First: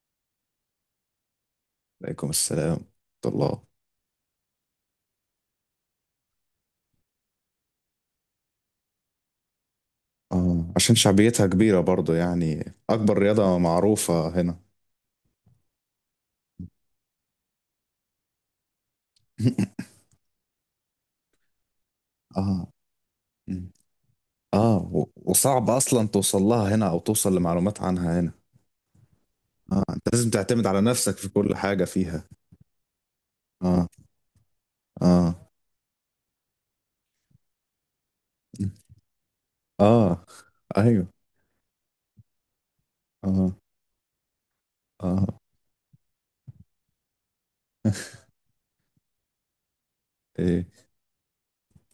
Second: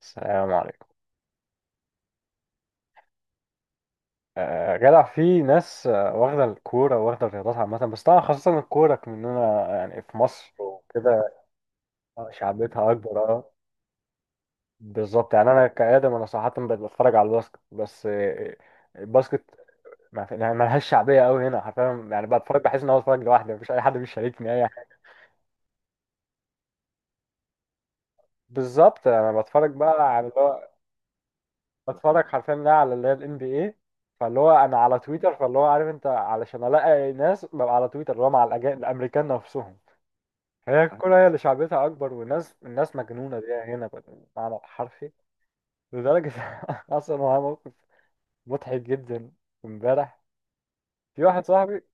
السلام عليكم. عليكم السلام ورحمة الله. جدع في ناس، واخدة الكورة واخدة الرياضات عامة، بس طبعا خاصة الكورة مننا يعني في مصر اه، عشان وكده. شعبيتها كبيرة برضو، يعني شعبيتها أكبر، أكبر اه. رياضة معروفة هنا. بالظبط، يعني أنا كآدم، أنا صراحة بقيت بتفرج على الباسكت بس. الباسكت ما في- يعني ملهاش شعبية أوي هنا، حرفيا يعني بتفرج اه. بحس إن أنا بتفرج لوحدي، مفيش مم. أي حد بيشاركني أي حاجة. اه، و- وصعب أصلا توصل لها هنا أو توصل لمعلومات عنها هنا. بالظبط. أنا بتفرج اه، أنت بقى على لازم اللي تعتمد هو على نفسك في كل حاجة بتفرج فيها. حرفيا بقى على اللي هي ال NBA، اه، فاللي هو انا على اه، تويتر، فاللي هو عارف انت علشان الاقي ناس، ببقى على تويتر اللي هو مع الامريكان نفسهم. اه، هي أيوه، الكرة هي اللي شعبيتها أكبر، والناس، الناس مجنونة اه، بيها هنا بالمعنى الحرفي، اه. لدرجة. أصلا هو موقف مضحك جدا. امبارح ايه، في واحد صاحبي،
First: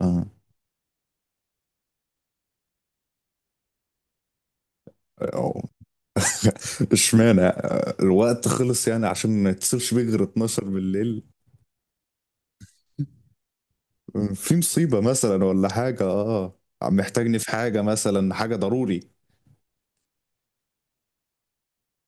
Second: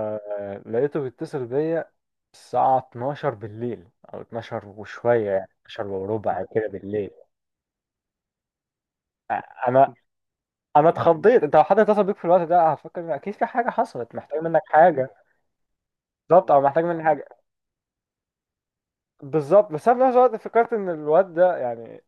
اه. لقيته بيتصل بيا الساعة 12 بالليل، أو 12 وشوية، يعني أو- 12 وربع كده بالليل. اشمعنى الوقت خلص يعني عشان ما أنا يتصلش بيه غير 12 أنا بالليل. اتخضيت. أنت لو حد اتصل بيك في الوقت ده هفكر إن أكيد في حاجة حصلت، محتاج في منك مصيبة حاجة. مثلا ولا حاجة، بالظبط، اه. أو محتاج مني محتاجني حاجة. في حاجة مثلا، حاجة ضروري. بالظبط. بس أنا في نفس الوقت فكرت إن الواد ده يعني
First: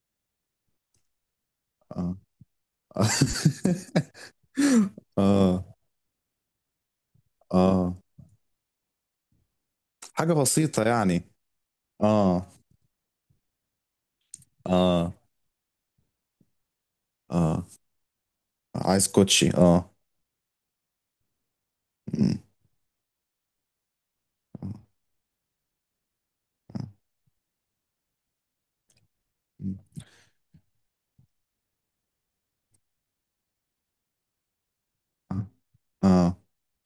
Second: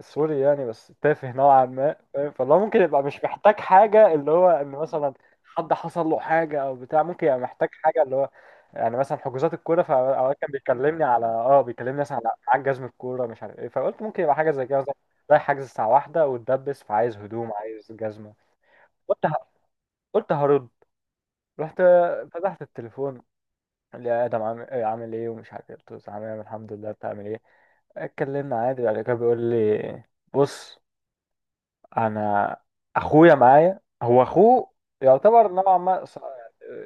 سوري، يعني بس تافه نوعا ما، اه. فاهم. فاللي هو ممكن يبقى مش محتاج حاجة، اللي هو إن مثلا اه، حد حصل له حاجة أو بتاع، ممكن يبقى محتاج اه. حاجة، اللي هو يعني مثلا حجوزات الكورة. حاجة فأوقات كان بسيطة يعني. بيكلمني مثلا على اه، معاك جزم الكورة مش عارف إيه، فقلت ممكن يبقى حاجة زي كده مثلا، اه، رايح حجز الساعة واحدة واتدبس، فعايز هدوم، اه. عايز جزمة. عايز قلت ه... كوتشي، اه. قلت هرد. رحت مم. فتحت التليفون. قال لي يا آدم، عامل اه، إيه عامل إيه ومش عارف إيه، قلت له عامل إيه الحمد لله، بتعمل إيه. اتكلمنا عادي، بعد كده بيقول لي، بص، انا اخويا معايا، هو اخوه يعتبر نوعا ما اه.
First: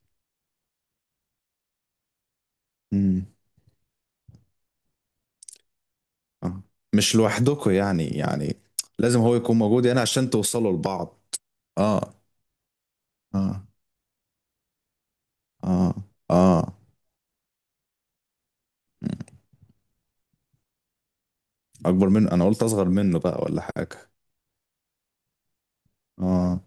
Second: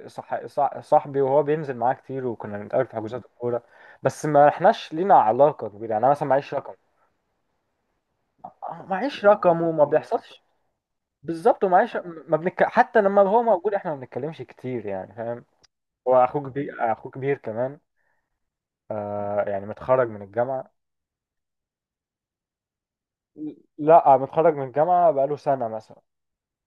صح صح صاحبي، وهو بينزل معاه كتير وكنا بنتقابل في حجوزات مم. الكوره، بس ما احناش لينا علاقه كبيره. يعني انا مثلا معيش آه. رقم، مش لوحدكم يعني. لازم معيش هو يكون رقم وما موجود يعني عشان بيحصلش. توصلوا لبعض. بالظبط، ومعيش اه، ما بنك... حتى لما هو اه، موجود احنا ما بنتكلمش كتير يعني، فاهم. اه، هو اخوه اه. كبير، اخوه كبير كمان. مم. يعني متخرج من الجامعه، اكبر منه؟ انا قلت اصغر منه بقى ولا حاجة. لا متخرج من الجامعه بقاله سنه مثلا. اه،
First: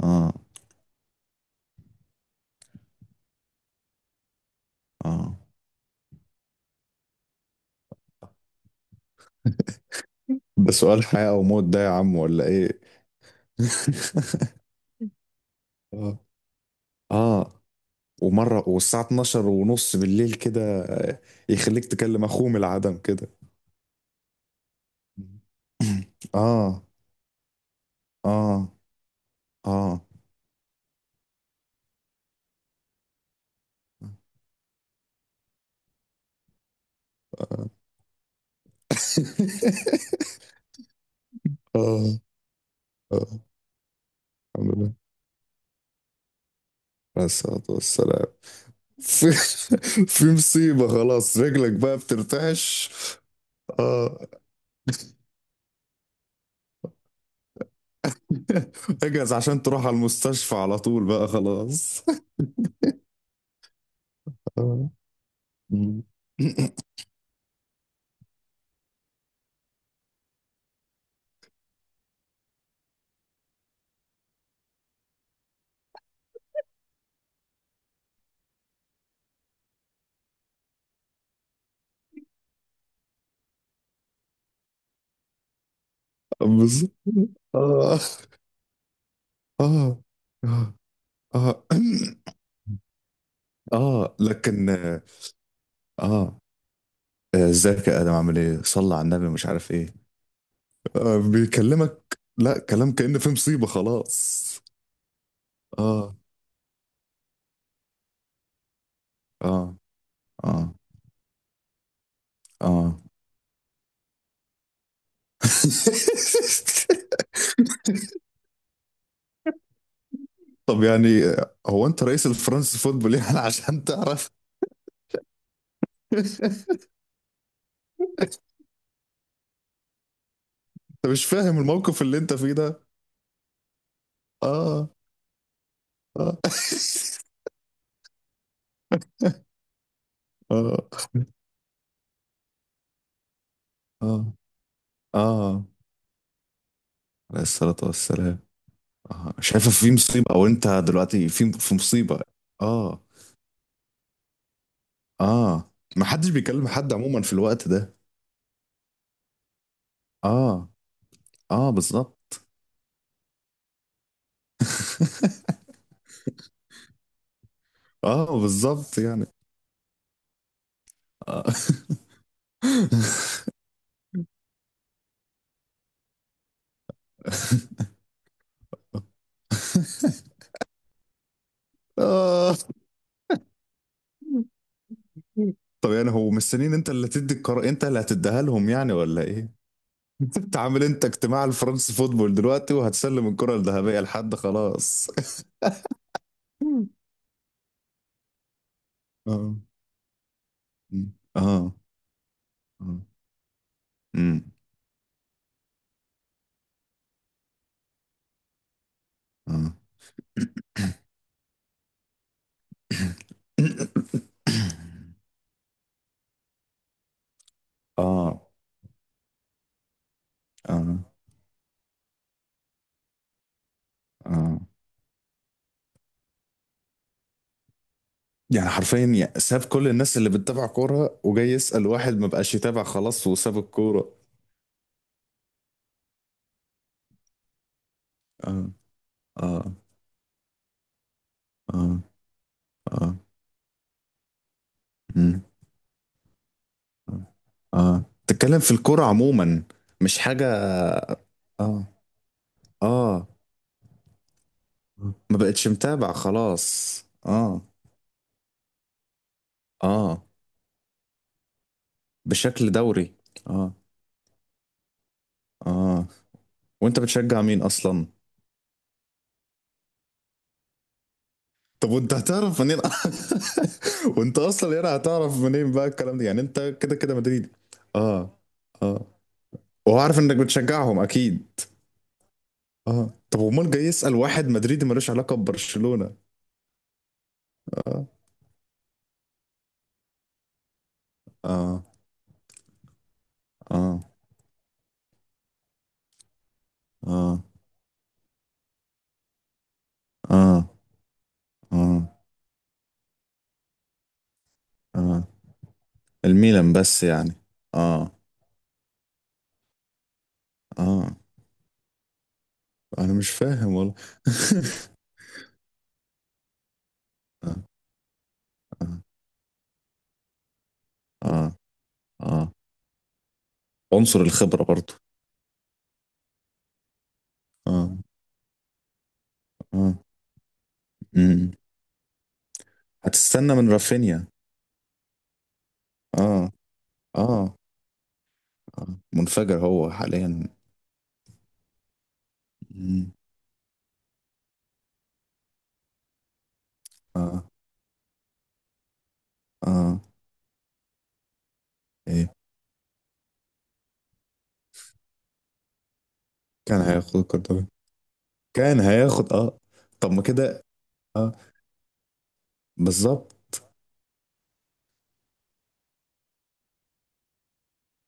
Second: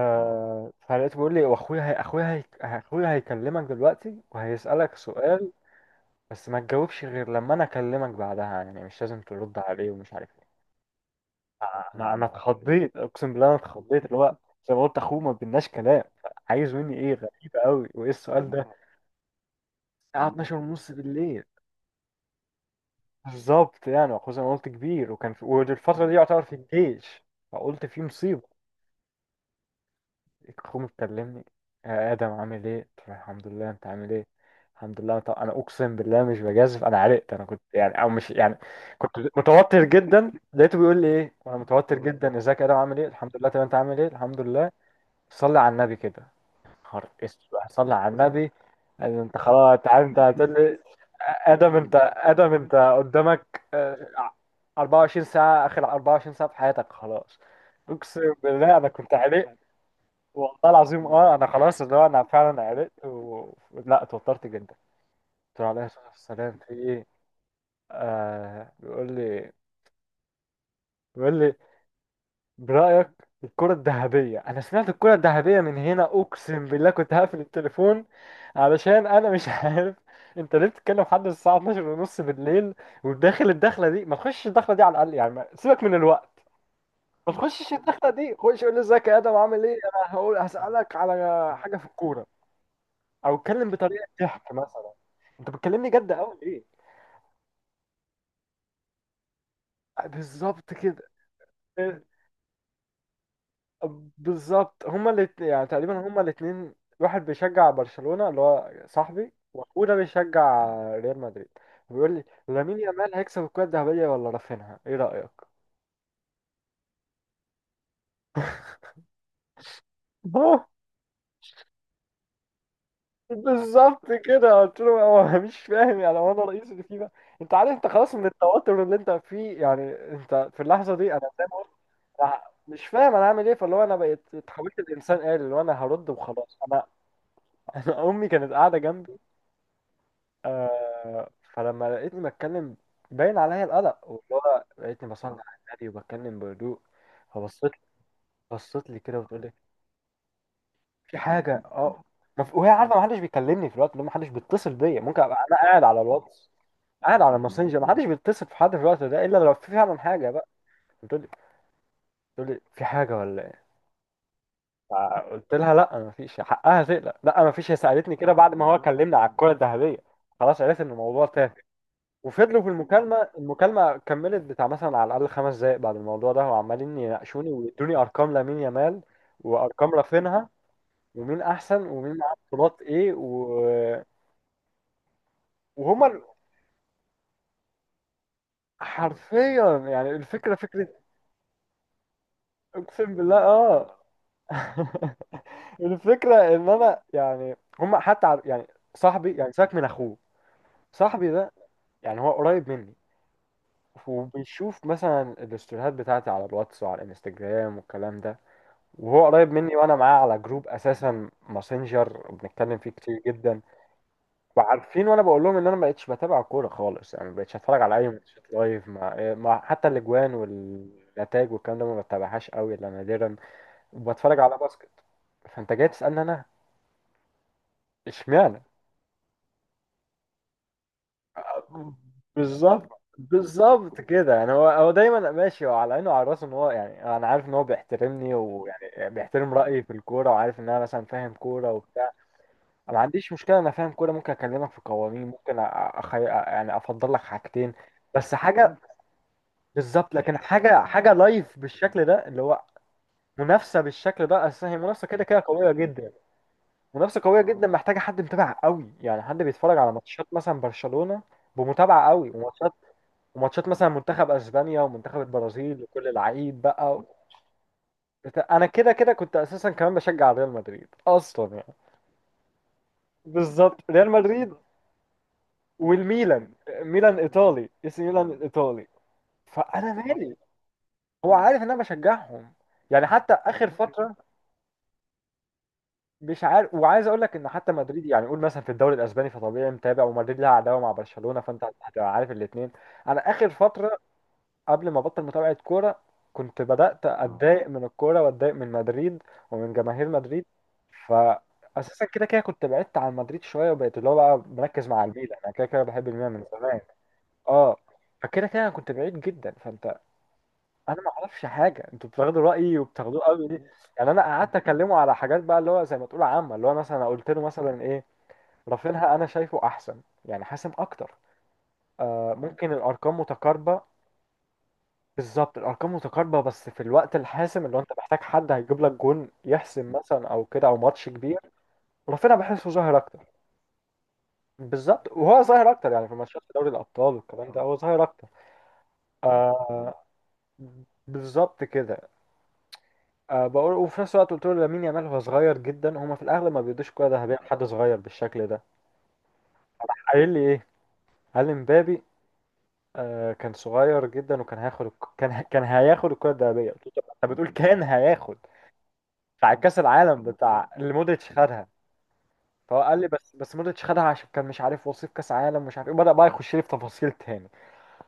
اه، فلقيته بيقول لي، واخويا هي اخويا هي اخويا هيكلمك دلوقتي وهيسألك اه. سؤال، بس ما تجاوبش غير لما انا اكلمك بعدها، يعني مش لازم ترد عليه، ومش عارف ايه. ده سؤال حياة أو موت ده يا انا عم انا ولا إيه؟ اتخضيت، اقسم بالله انا اتخضيت، اللي هو زي ما قلت اخوه ما بيناش كلام، آه، عايز مني ايه؟ غريبة آه، قوي، وايه السؤال ومرة ده؟ والساعة 12 ونص الساعة بالليل 12 كده؟ ونص بالليل. يخليك تكلم أخوه من العدم كده. بالظبط. يعني واخوه زي ما قلت كبير، وكان في، والفترة دي يعتبر في آه، الجيش. فقلت في مصيبة. آه، آه، اخوه بتكلمني، يا ادم عامل ايه، قلت له الحمد لله انت عامل ايه، الحمد لله. طب انا اقسم بالله مش بجازف، انا عرقت، انا كنت آه. يعني او مش يعني، كنت متوتر جدا. لقيته بيقول لي ايه وانا متوتر آه، جدا، ازيك يا ادم عامل ايه، آه. الحمد لله، طب انت عامل ايه، الحمد لله، الحمد لله. صلي على النبي كده. خر عليه اسود، الصلاة صلي على والسلام. النبي. قال لي في انت خلاص انت عارف انت في هتقول لي، مصيبة خلاص، رجلك ادم، انت بقى ادم، انت بترتعش. قدامك آه. 24 ساعه، اخر 24 ساعه في حياتك، خلاص. اقسم بالله انا كنت اجهز عرقت، عشان تروح على المستشفى والله على طول العظيم بقى اه، انا خلاص، اللي خلاص. هو انا فعلا عرقت لا اتوترت جدا. آه. قلت له عليه الصلاه والسلام في ايه. آه بيقول لي بيقول لي برايك الكره الذهبيه. انا سمعت الكره الذهبيه من هنا، اقسم بالله كنت هقفل التليفون، علشان انا مش عارف. انت ليه بتتكلم لحد الساعه 12 ونص بالليل، وداخل الدخله دي؟ ما تخشش الدخله دي على الاقل يعني، سيبك من الوقت، بالظبط. ما تخشش اه، الدخله دي، خش قول لي ازيك يا ادم عامل ايه، اه، انا هقول اه، هسالك على اه. حاجه في الكوره، او اتكلم بطريقه اه، ضحك لكن مثلا. اه. انت بتكلمني جد آه، قوي ليه؟ ازيك يا ادم عامل ايه، صلى على النبي، مش عارف ايه. بالظبط كده. آه، بيكلمك لا كلام، كأن في مصيبة خلاص. بالظبط، هما الاتنين يعني تقريبا، اه، هما الاتنين، واحد بيشجع برشلونة اللي هو صاحبي، اه، واخوه ده اه، بيشجع ريال مدريد. بيقول لي، لامين اه. يامال هيكسب الكرة الذهبية ولا رافينها، ايه رأيك؟ اه. طب يعني، هو انت رئيس الفرنسي فوتبول يعني عشان بالظبط تعرف؟ كده، قلت له، هو مش فاهم يعني، هو انا رئيس اللي فيه بقى؟ انت عارف، انت خلاص من التوتر اللي انت فيه يعني، انت في اللحظة دي انت مش انا فاهم، فاهم الموقف اللي انت فيه ده. مش فاهم انا عامل ايه، فاللي هو انا بقيت اتحولت اه، لانسان آلي، اللي هو انا هرد اه، وخلاص انا. انا امي كانت قاعده جنبي. اه، فلما لقيتني بتكلم، باين عليا القلق، اه، واللي هو لقيتني اه. بصلي على النبي وبتكلم بهدوء، عليه فبصت. الصلاة والسلام. بصت لي كده اه، وتقول لي، شايفه في مصيبه او انت في دلوقتي في حاجه؟ في اه. مصيبه. ما في- وهي عارفه اه، ما حدش بيكلمني في الوقت ده، ما حدش بيتصل بيا، ممكن ابقى انا اه. قاعد على ما حدش الواتس، بيكلم حد قاعد عموما في على الوقت الماسنجر، ما ده. حدش بيتصل في حد في الوقت ده الا لو في فعلا حاجه بقى. اه، بتقول لي اه، بالظبط. بتقول لي في حاجه ولا؟ فقلت لها لا ما فيش، حقها تقلق، لا ما فيش، هي سالتني كده اه، بعد ما هو بالظبط كلمنا يعني. على الكره الذهبيه، خلاص عرفت ان الموضوع اه. تافه. وفضلوا في المكالمه كملت بتاع مثلا على الاقل 5 دقائق بعد الموضوع ده، وعمالين يناقشوني ويدوني ارقام لامين يامال وارقام رافينها، ومين احسن ومين معاه اه. بطولات ايه طب وهما يعني ال- هو مستنيين انت اللي تدي القرار، انت اللي هتديها لهم يعني ولا ايه؟ حرفيا يعني الفكره انت عامل فكره، انت اجتماع الفرنس فوتبول دلوقتي اقسم وهتسلم بالله الكرة اه. الذهبية لحد؟ خلاص. الفكره ان انا يعني هما حتى يعني صاحبي يعني اه، ساك من اخوه، صاحبي اه، ده اه، يعني هو قريب مني، امم، وبيشوف مثلا الاستوريهات بتاعتي على الواتس وعلى الانستجرام والكلام ده، وهو قريب اه، مني، وانا معاه على جروب اساسا ماسنجر بنتكلم فيه كتير جدا، وعارفين، وانا بقول لهم ان انا ما بقتش بتابع كوره خالص، يعني ما بقتش اتفرج على اي اه، ماتشات لايف، حتى الاجوان اه، والنتائج والكلام ده ما بتابعهاش قوي الا نادرا، وبتفرج على اه. باسكت. فانت جاي تسالني انا، اشمعنى؟ يعني حرفيا ساب كل الناس اللي بتتابع كورة وجاي يسأل واحد ما بقاش يتابع بالظبط. خلاص وساب بالظبط الكورة. كده، يعني هو دايما ماشي هو على عينه وعلى راسه ان هو، يعني انا عارف ان هو بيحترمني، اه، ويعني بيحترم اه، رايي في الكوره، وعارف ان انا مثلا فاهم كوره اه، وبتاع. أنا ما اه. عنديش مشكله، انا فاهم كوره، ممكن اكلمك في قوانين، مم. ممكن يعني افضل لك حاجتين اه، بس، تتكلم في حاجه. الكورة عموما، بالظبط، مش لكن حاجة. حاجه لايف اه، بالشكل ده، اللي هو اه، منافسه بالشكل ده، اصل هي منافسه كده ما كده بقتش قويه متابع جدا، خلاص، منافسه قويه اه. جدا محتاجه حد متابع قوي، يعني حد بيتفرج على اه، ماتشات مثلا برشلونه بمتابعه قوي، بشكل وماتشات، دوري. وماتشات اه، مثلا منتخب اسبانيا ومنتخب البرازيل اه، وكل العقيد وانت بقى. بتشجع مين اصلا؟ انا كده كده كنت اساسا كمان بشجع ريال مدريد اصلا يعني. طب وانت هتعرف منين؟ بالظبط، ريال وانت مدريد اصلا هنا هتعرف منين بقى الكلام ده يعني؟ والميلان. انت كده كده ميلان مدريدي. ايطالي، اسم ميلان اه، الايطالي، اه، فانا وهو عارف مالي. انك بتشجعهم هو اكيد. عارف ان انا بشجعهم. يعني اه، حتى طب اخر امال جاي يسأل فتره واحد مدريدي ملوش علاقة ببرشلونة؟ مش عارف، وعايز اقول لك ان حتى مدريد اه، يعني، قول مثلا في الدوري الاسباني، فطبيعي متابع، ومدريد لها عداوه مع برشلونه، فانت اه، هتبقى عارف الاثنين. انا اخر فتره اه، قبل ما ابطل متابعة كورة كنت بدأت اه، اتضايق من الكورة، واتضايق من مدريد، ومن جماهير مدريد، اه، فاساسا اه، كده كده كنت بعدت عن مدريد شوية، وبقيت اللي هو بقى مركز مع اه، الميلان، انا كده كده بحب الميلان من الميلان زمان بس يعني. اه. اه، فكده كده انا كنت بعيد جدا. فانت، انا ما اه، اعرفش حاجه، انتوا بتاخدوا رايي انا وبتاخدوه مش قوي ليه؟ فاهم والله. يعني انا قعدت اكلمه على حاجات بقى، اللي هو زي ما تقول عامه، اللي هو مثلا قلت له اه، مثلا ايه، اه، رافينها انا شايفه احسن، يعني حاسم اكتر. اه، آه، اه، ممكن الارقام متقاربه، عنصر الخبرة برضو. بالظبط الارقام متقاربه، بس في الوقت الحاسم، اللي هو انت اه، محتاج حد هيجيب لك جون يحسم اه، مثلا او كده، او ماتش كبير. امم، رافينيا بحسه ظاهر اكتر. هتستنى من رافينيا. بالظبط، وهو ظاهر اكتر يعني في اه، ماتشات دوري الابطال والكلام اه، ده، هو ظاهر اكتر. آه. منفجر آه. هو حاليا. بالظبط كده. مم. بقول، وفي نفس الوقت قلت له، لامين يامال هو صغير جدا، هما في الاغلب ما بيدوش كوره ذهبيه اه، لحد صغير بالشكل ده. اه، راح قايل لي ايه، قال لي مبابي، ايه؟ كان صغير جدا وكان هياخد كان هياخد الكره الذهبيه. كان قلت له طب هياخد انت بتقول الكرة، كان هياخد، كان هياخد بتاع اه. كاس طب ما العالم، كده، بتاع اللي مودريتش اه. خدها. فهو قال لي بس بالظبط. بس مودريتش خدها عشان كان مش عارف، وصيف كاس عالم مش عارف ايه، بدأ بقى يخش لي في تفاصيل تاني.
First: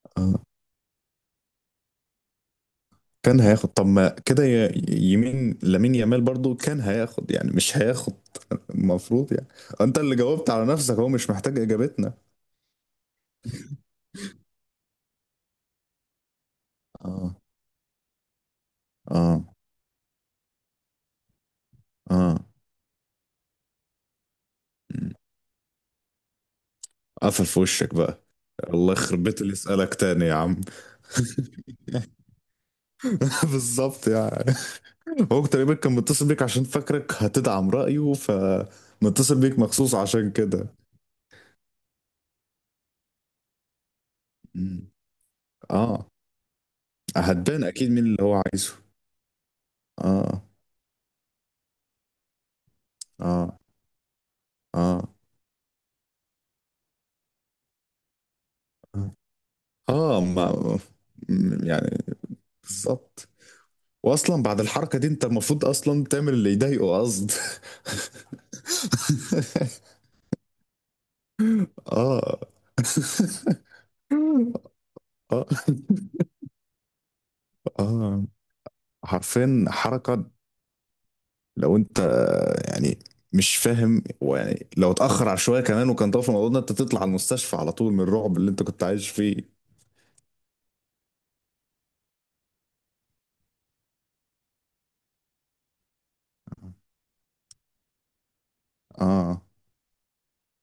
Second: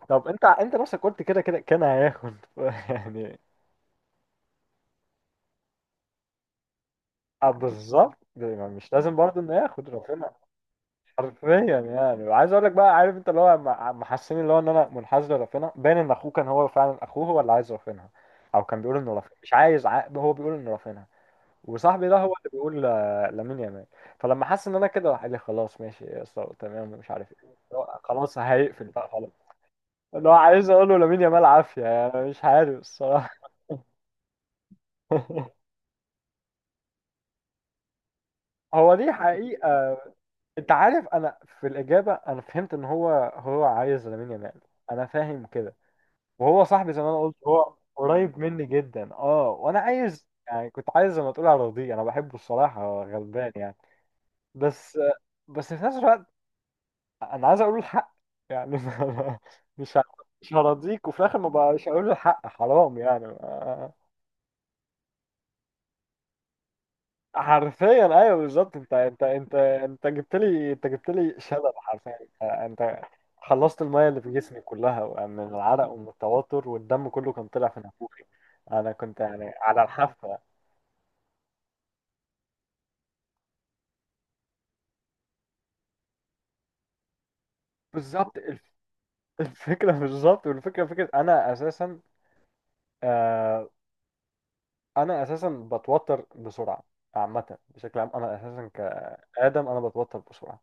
طب اه، انت نفسك قلت كده كده كان هياخد. يعني كان هياخد؟ طب ما كده، يمين لامين يامال برضو كان هياخد، اه، يعني مش هياخد. بالظبط يعني مش لازم المفروض برضه يعني. انه ياخد انت اللي رافينا. جاوبت على نفسك، هو مش حرفيا. محتاج اجابتنا. يعني وعايز اقول لك بقى، عارف انت اللي هو محسسني اللي هو ان انا منحاز لرافينا، باين ان اخوه كان هو فعلا اخوه، اه، هو اللي عايز رافينا، او كان بيقول انه رافينا اه، مش عايز هو بيقول انه رافينا، وصاحبي ده هو اه. اللي بيقول لامين يامال. فلما حس ان انا مم. كده راح قال لي خلاص ماشي يا اسطى تمام ومش عارف قفل ايه. في وشك بقى. خلاص هيقفل الله بقى يخرب خلاص. بيت اللي يسألك تاني اللي هو يا عم. عايز اقوله لامين يامال عافيه، يعني مش عارف الصراحه. بالظبط يعني. هو تقريبا كان متصل بيك عشان فاكرك هتدعم رأيه، هو دي فمتصل بيك حقيقه. مخصوص عشان كده. انت عارف، انا في الاجابه انا فهمت ان هو هو عايز لامين يامال، مم. انا فاهم كده. اه، وهو صاحبي زي ما انا قلت هتبان هو اكيد مين اللي هو قريب مني عايزه. جدا اه، وانا عايز اه، يعني كنت عايز زي ما تقول ارضيه، انا بحبه الصراحه هو غلبان اه، يعني. اه، بس اه، بس في نفس الوقت انا عايز اقول له الحق، يعني. مش ه- آه، مش ما هرضيك، وفي الاخر ما بقاش يعني. هقول له الحق حرام يعني. بالظبط. واصلا بعد الحركة دي، انت المفروض اصلا تعمل اللي يضايقه قصد. حرفيا، ايوه بالظبط. انت جبت لي، شلل حرفيا اه. انت. خلصت الميه اللي في جسمي كلها من اه، العرق ومن التوتر، والدم كله كان طلع في اه، نافوخي، انا كنت يعني حرفيا على حركة. الحافه. لو انت يعني مش فاهم، ويعني لو اتأخر على شوية كمان وكان طرف الموضوع ده، انت تطلع على المستشفى على طول من بالظبط. الرعب اللي انت كنت عايش فيه. الفكره بالظبط، والفكره فكره انا اساسا. آه، انا اساسا بتوتر بسرعه عامه، بشكل عام انا اساسا اه، كادم انا بتوتر بسرعه.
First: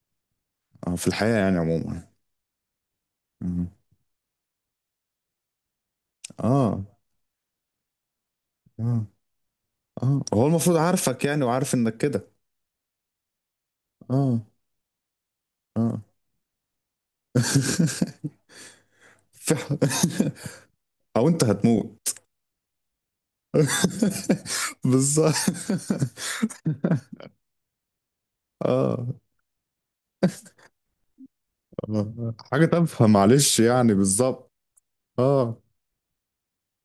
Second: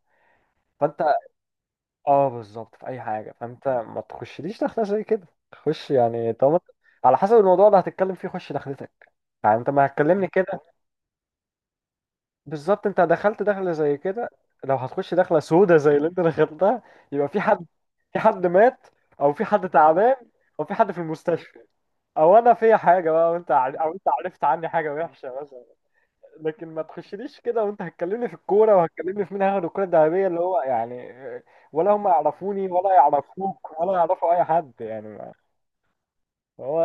اه، فانت في الحياة يعني عموما. اه بالظبط في اي حاجه. فانت مم. ما تخشليش دخله زي كده، خش يعني طالما، اه، على حسب الموضوع اللي هتتكلم فيه خش دخلتك. اه، يعني انت ما اه، هتكلمني هو كده. المفروض عارفك يعني وعارف انك كده. بالظبط. انت دخلت دخله زي كده، اه، لو هتخش دخله سودة زي اه. اللي انت دخلتها يبقى في حد في حد مات، او في حد فعلا. تعبان، او في حد في او انت المستشفى، هتموت. او انا فيا حاجه بقى، او انت عرفت عني حاجه بالظبط. وحشه. لكن ما تخشليش كده وانت هتكلمني في الكوره اه، وهتكلمني في مين هياخد الكوره الذهبيه اللي هو يعني، ولا هم آه، حاجة يعرفوني ولا تافهة معلش يعرفوك ولا يعني، يعرفوا اي بالظبط. حد يعني اه، هو.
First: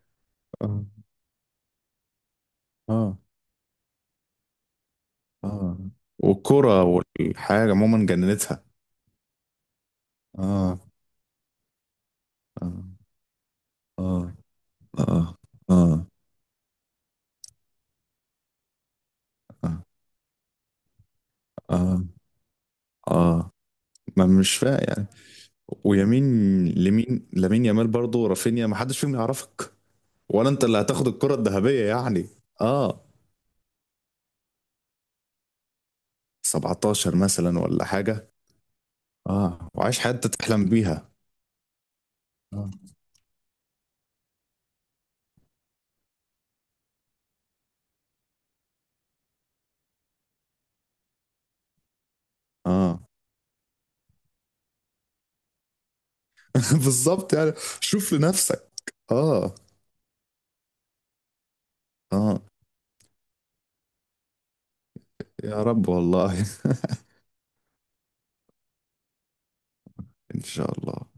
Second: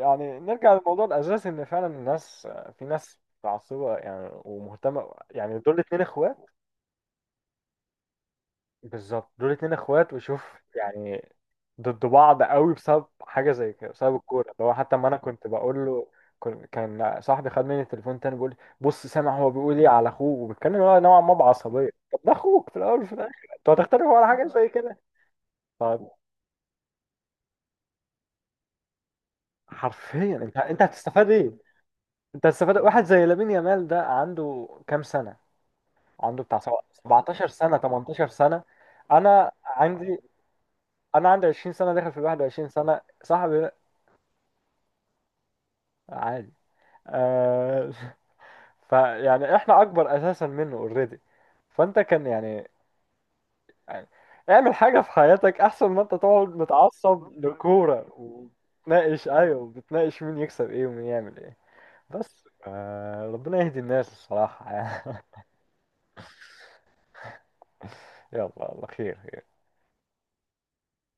يعني نرجع اه، للموضوع الاساسي، ان فعلا الناس، في اه، ناس متعصبه يعني، ومهتمه يعني، اه، دول اتنين اخوات. والكرة والحاجة عموما جننتها. بالظبط دول اتنين اخوات، وشوف اه، يعني ضد بعض قوي اه، بسبب حاجه زي كده، بسبب اه، الكوره. اللي هو حتى ما انا اه، كنت بقول له، اه، كان صاحبي خد مني التليفون تاني بيقول لي بص سامع هو بيقول اه، ايه على اخوه وبيتكلم هو نوعا ما بعصبيه، اه، طب ده اخوك في الاول وفي الاخر، اه. انتوا هتختلفوا ما على حاجه مش زي فاهم كده؟ يعني. طب ويمين لمين؟ لامين يامال برضه؟ رافينيا؟ ما حدش فيهم يعرفك. حرفيا، ولا انت انت اللي انت هتاخد هتستفاد الكرة ايه؟ الذهبية يعني. انت هتستفاد، واحد اه، زي لامين يامال ده عنده كام سنه؟ عنده بتاع 17 17 مثلا سنه، ولا 18 حاجة. سنه. انا اه، وعايش عندي حياتك تحلم بيها. انا عندي 20 سنه، داخل في 21 اه، سنه. صاحبي ده عادي آه. فيعني احنا اكبر اساسا منه اوريدي. فانت كان يعني، اه. يعني اعمل حاجه في حياتك احسن ما انت تقعد متعصب بالظبط يعني، لكوره شوف لنفسك. وتناقش، اه، ايوه بتناقش مين يكسب ايه ومين يعمل ايه. اه، بس آه، ربنا يهدي الناس الصراحه يعني. يا رب والله. يلا الله خير. ان شاء الله.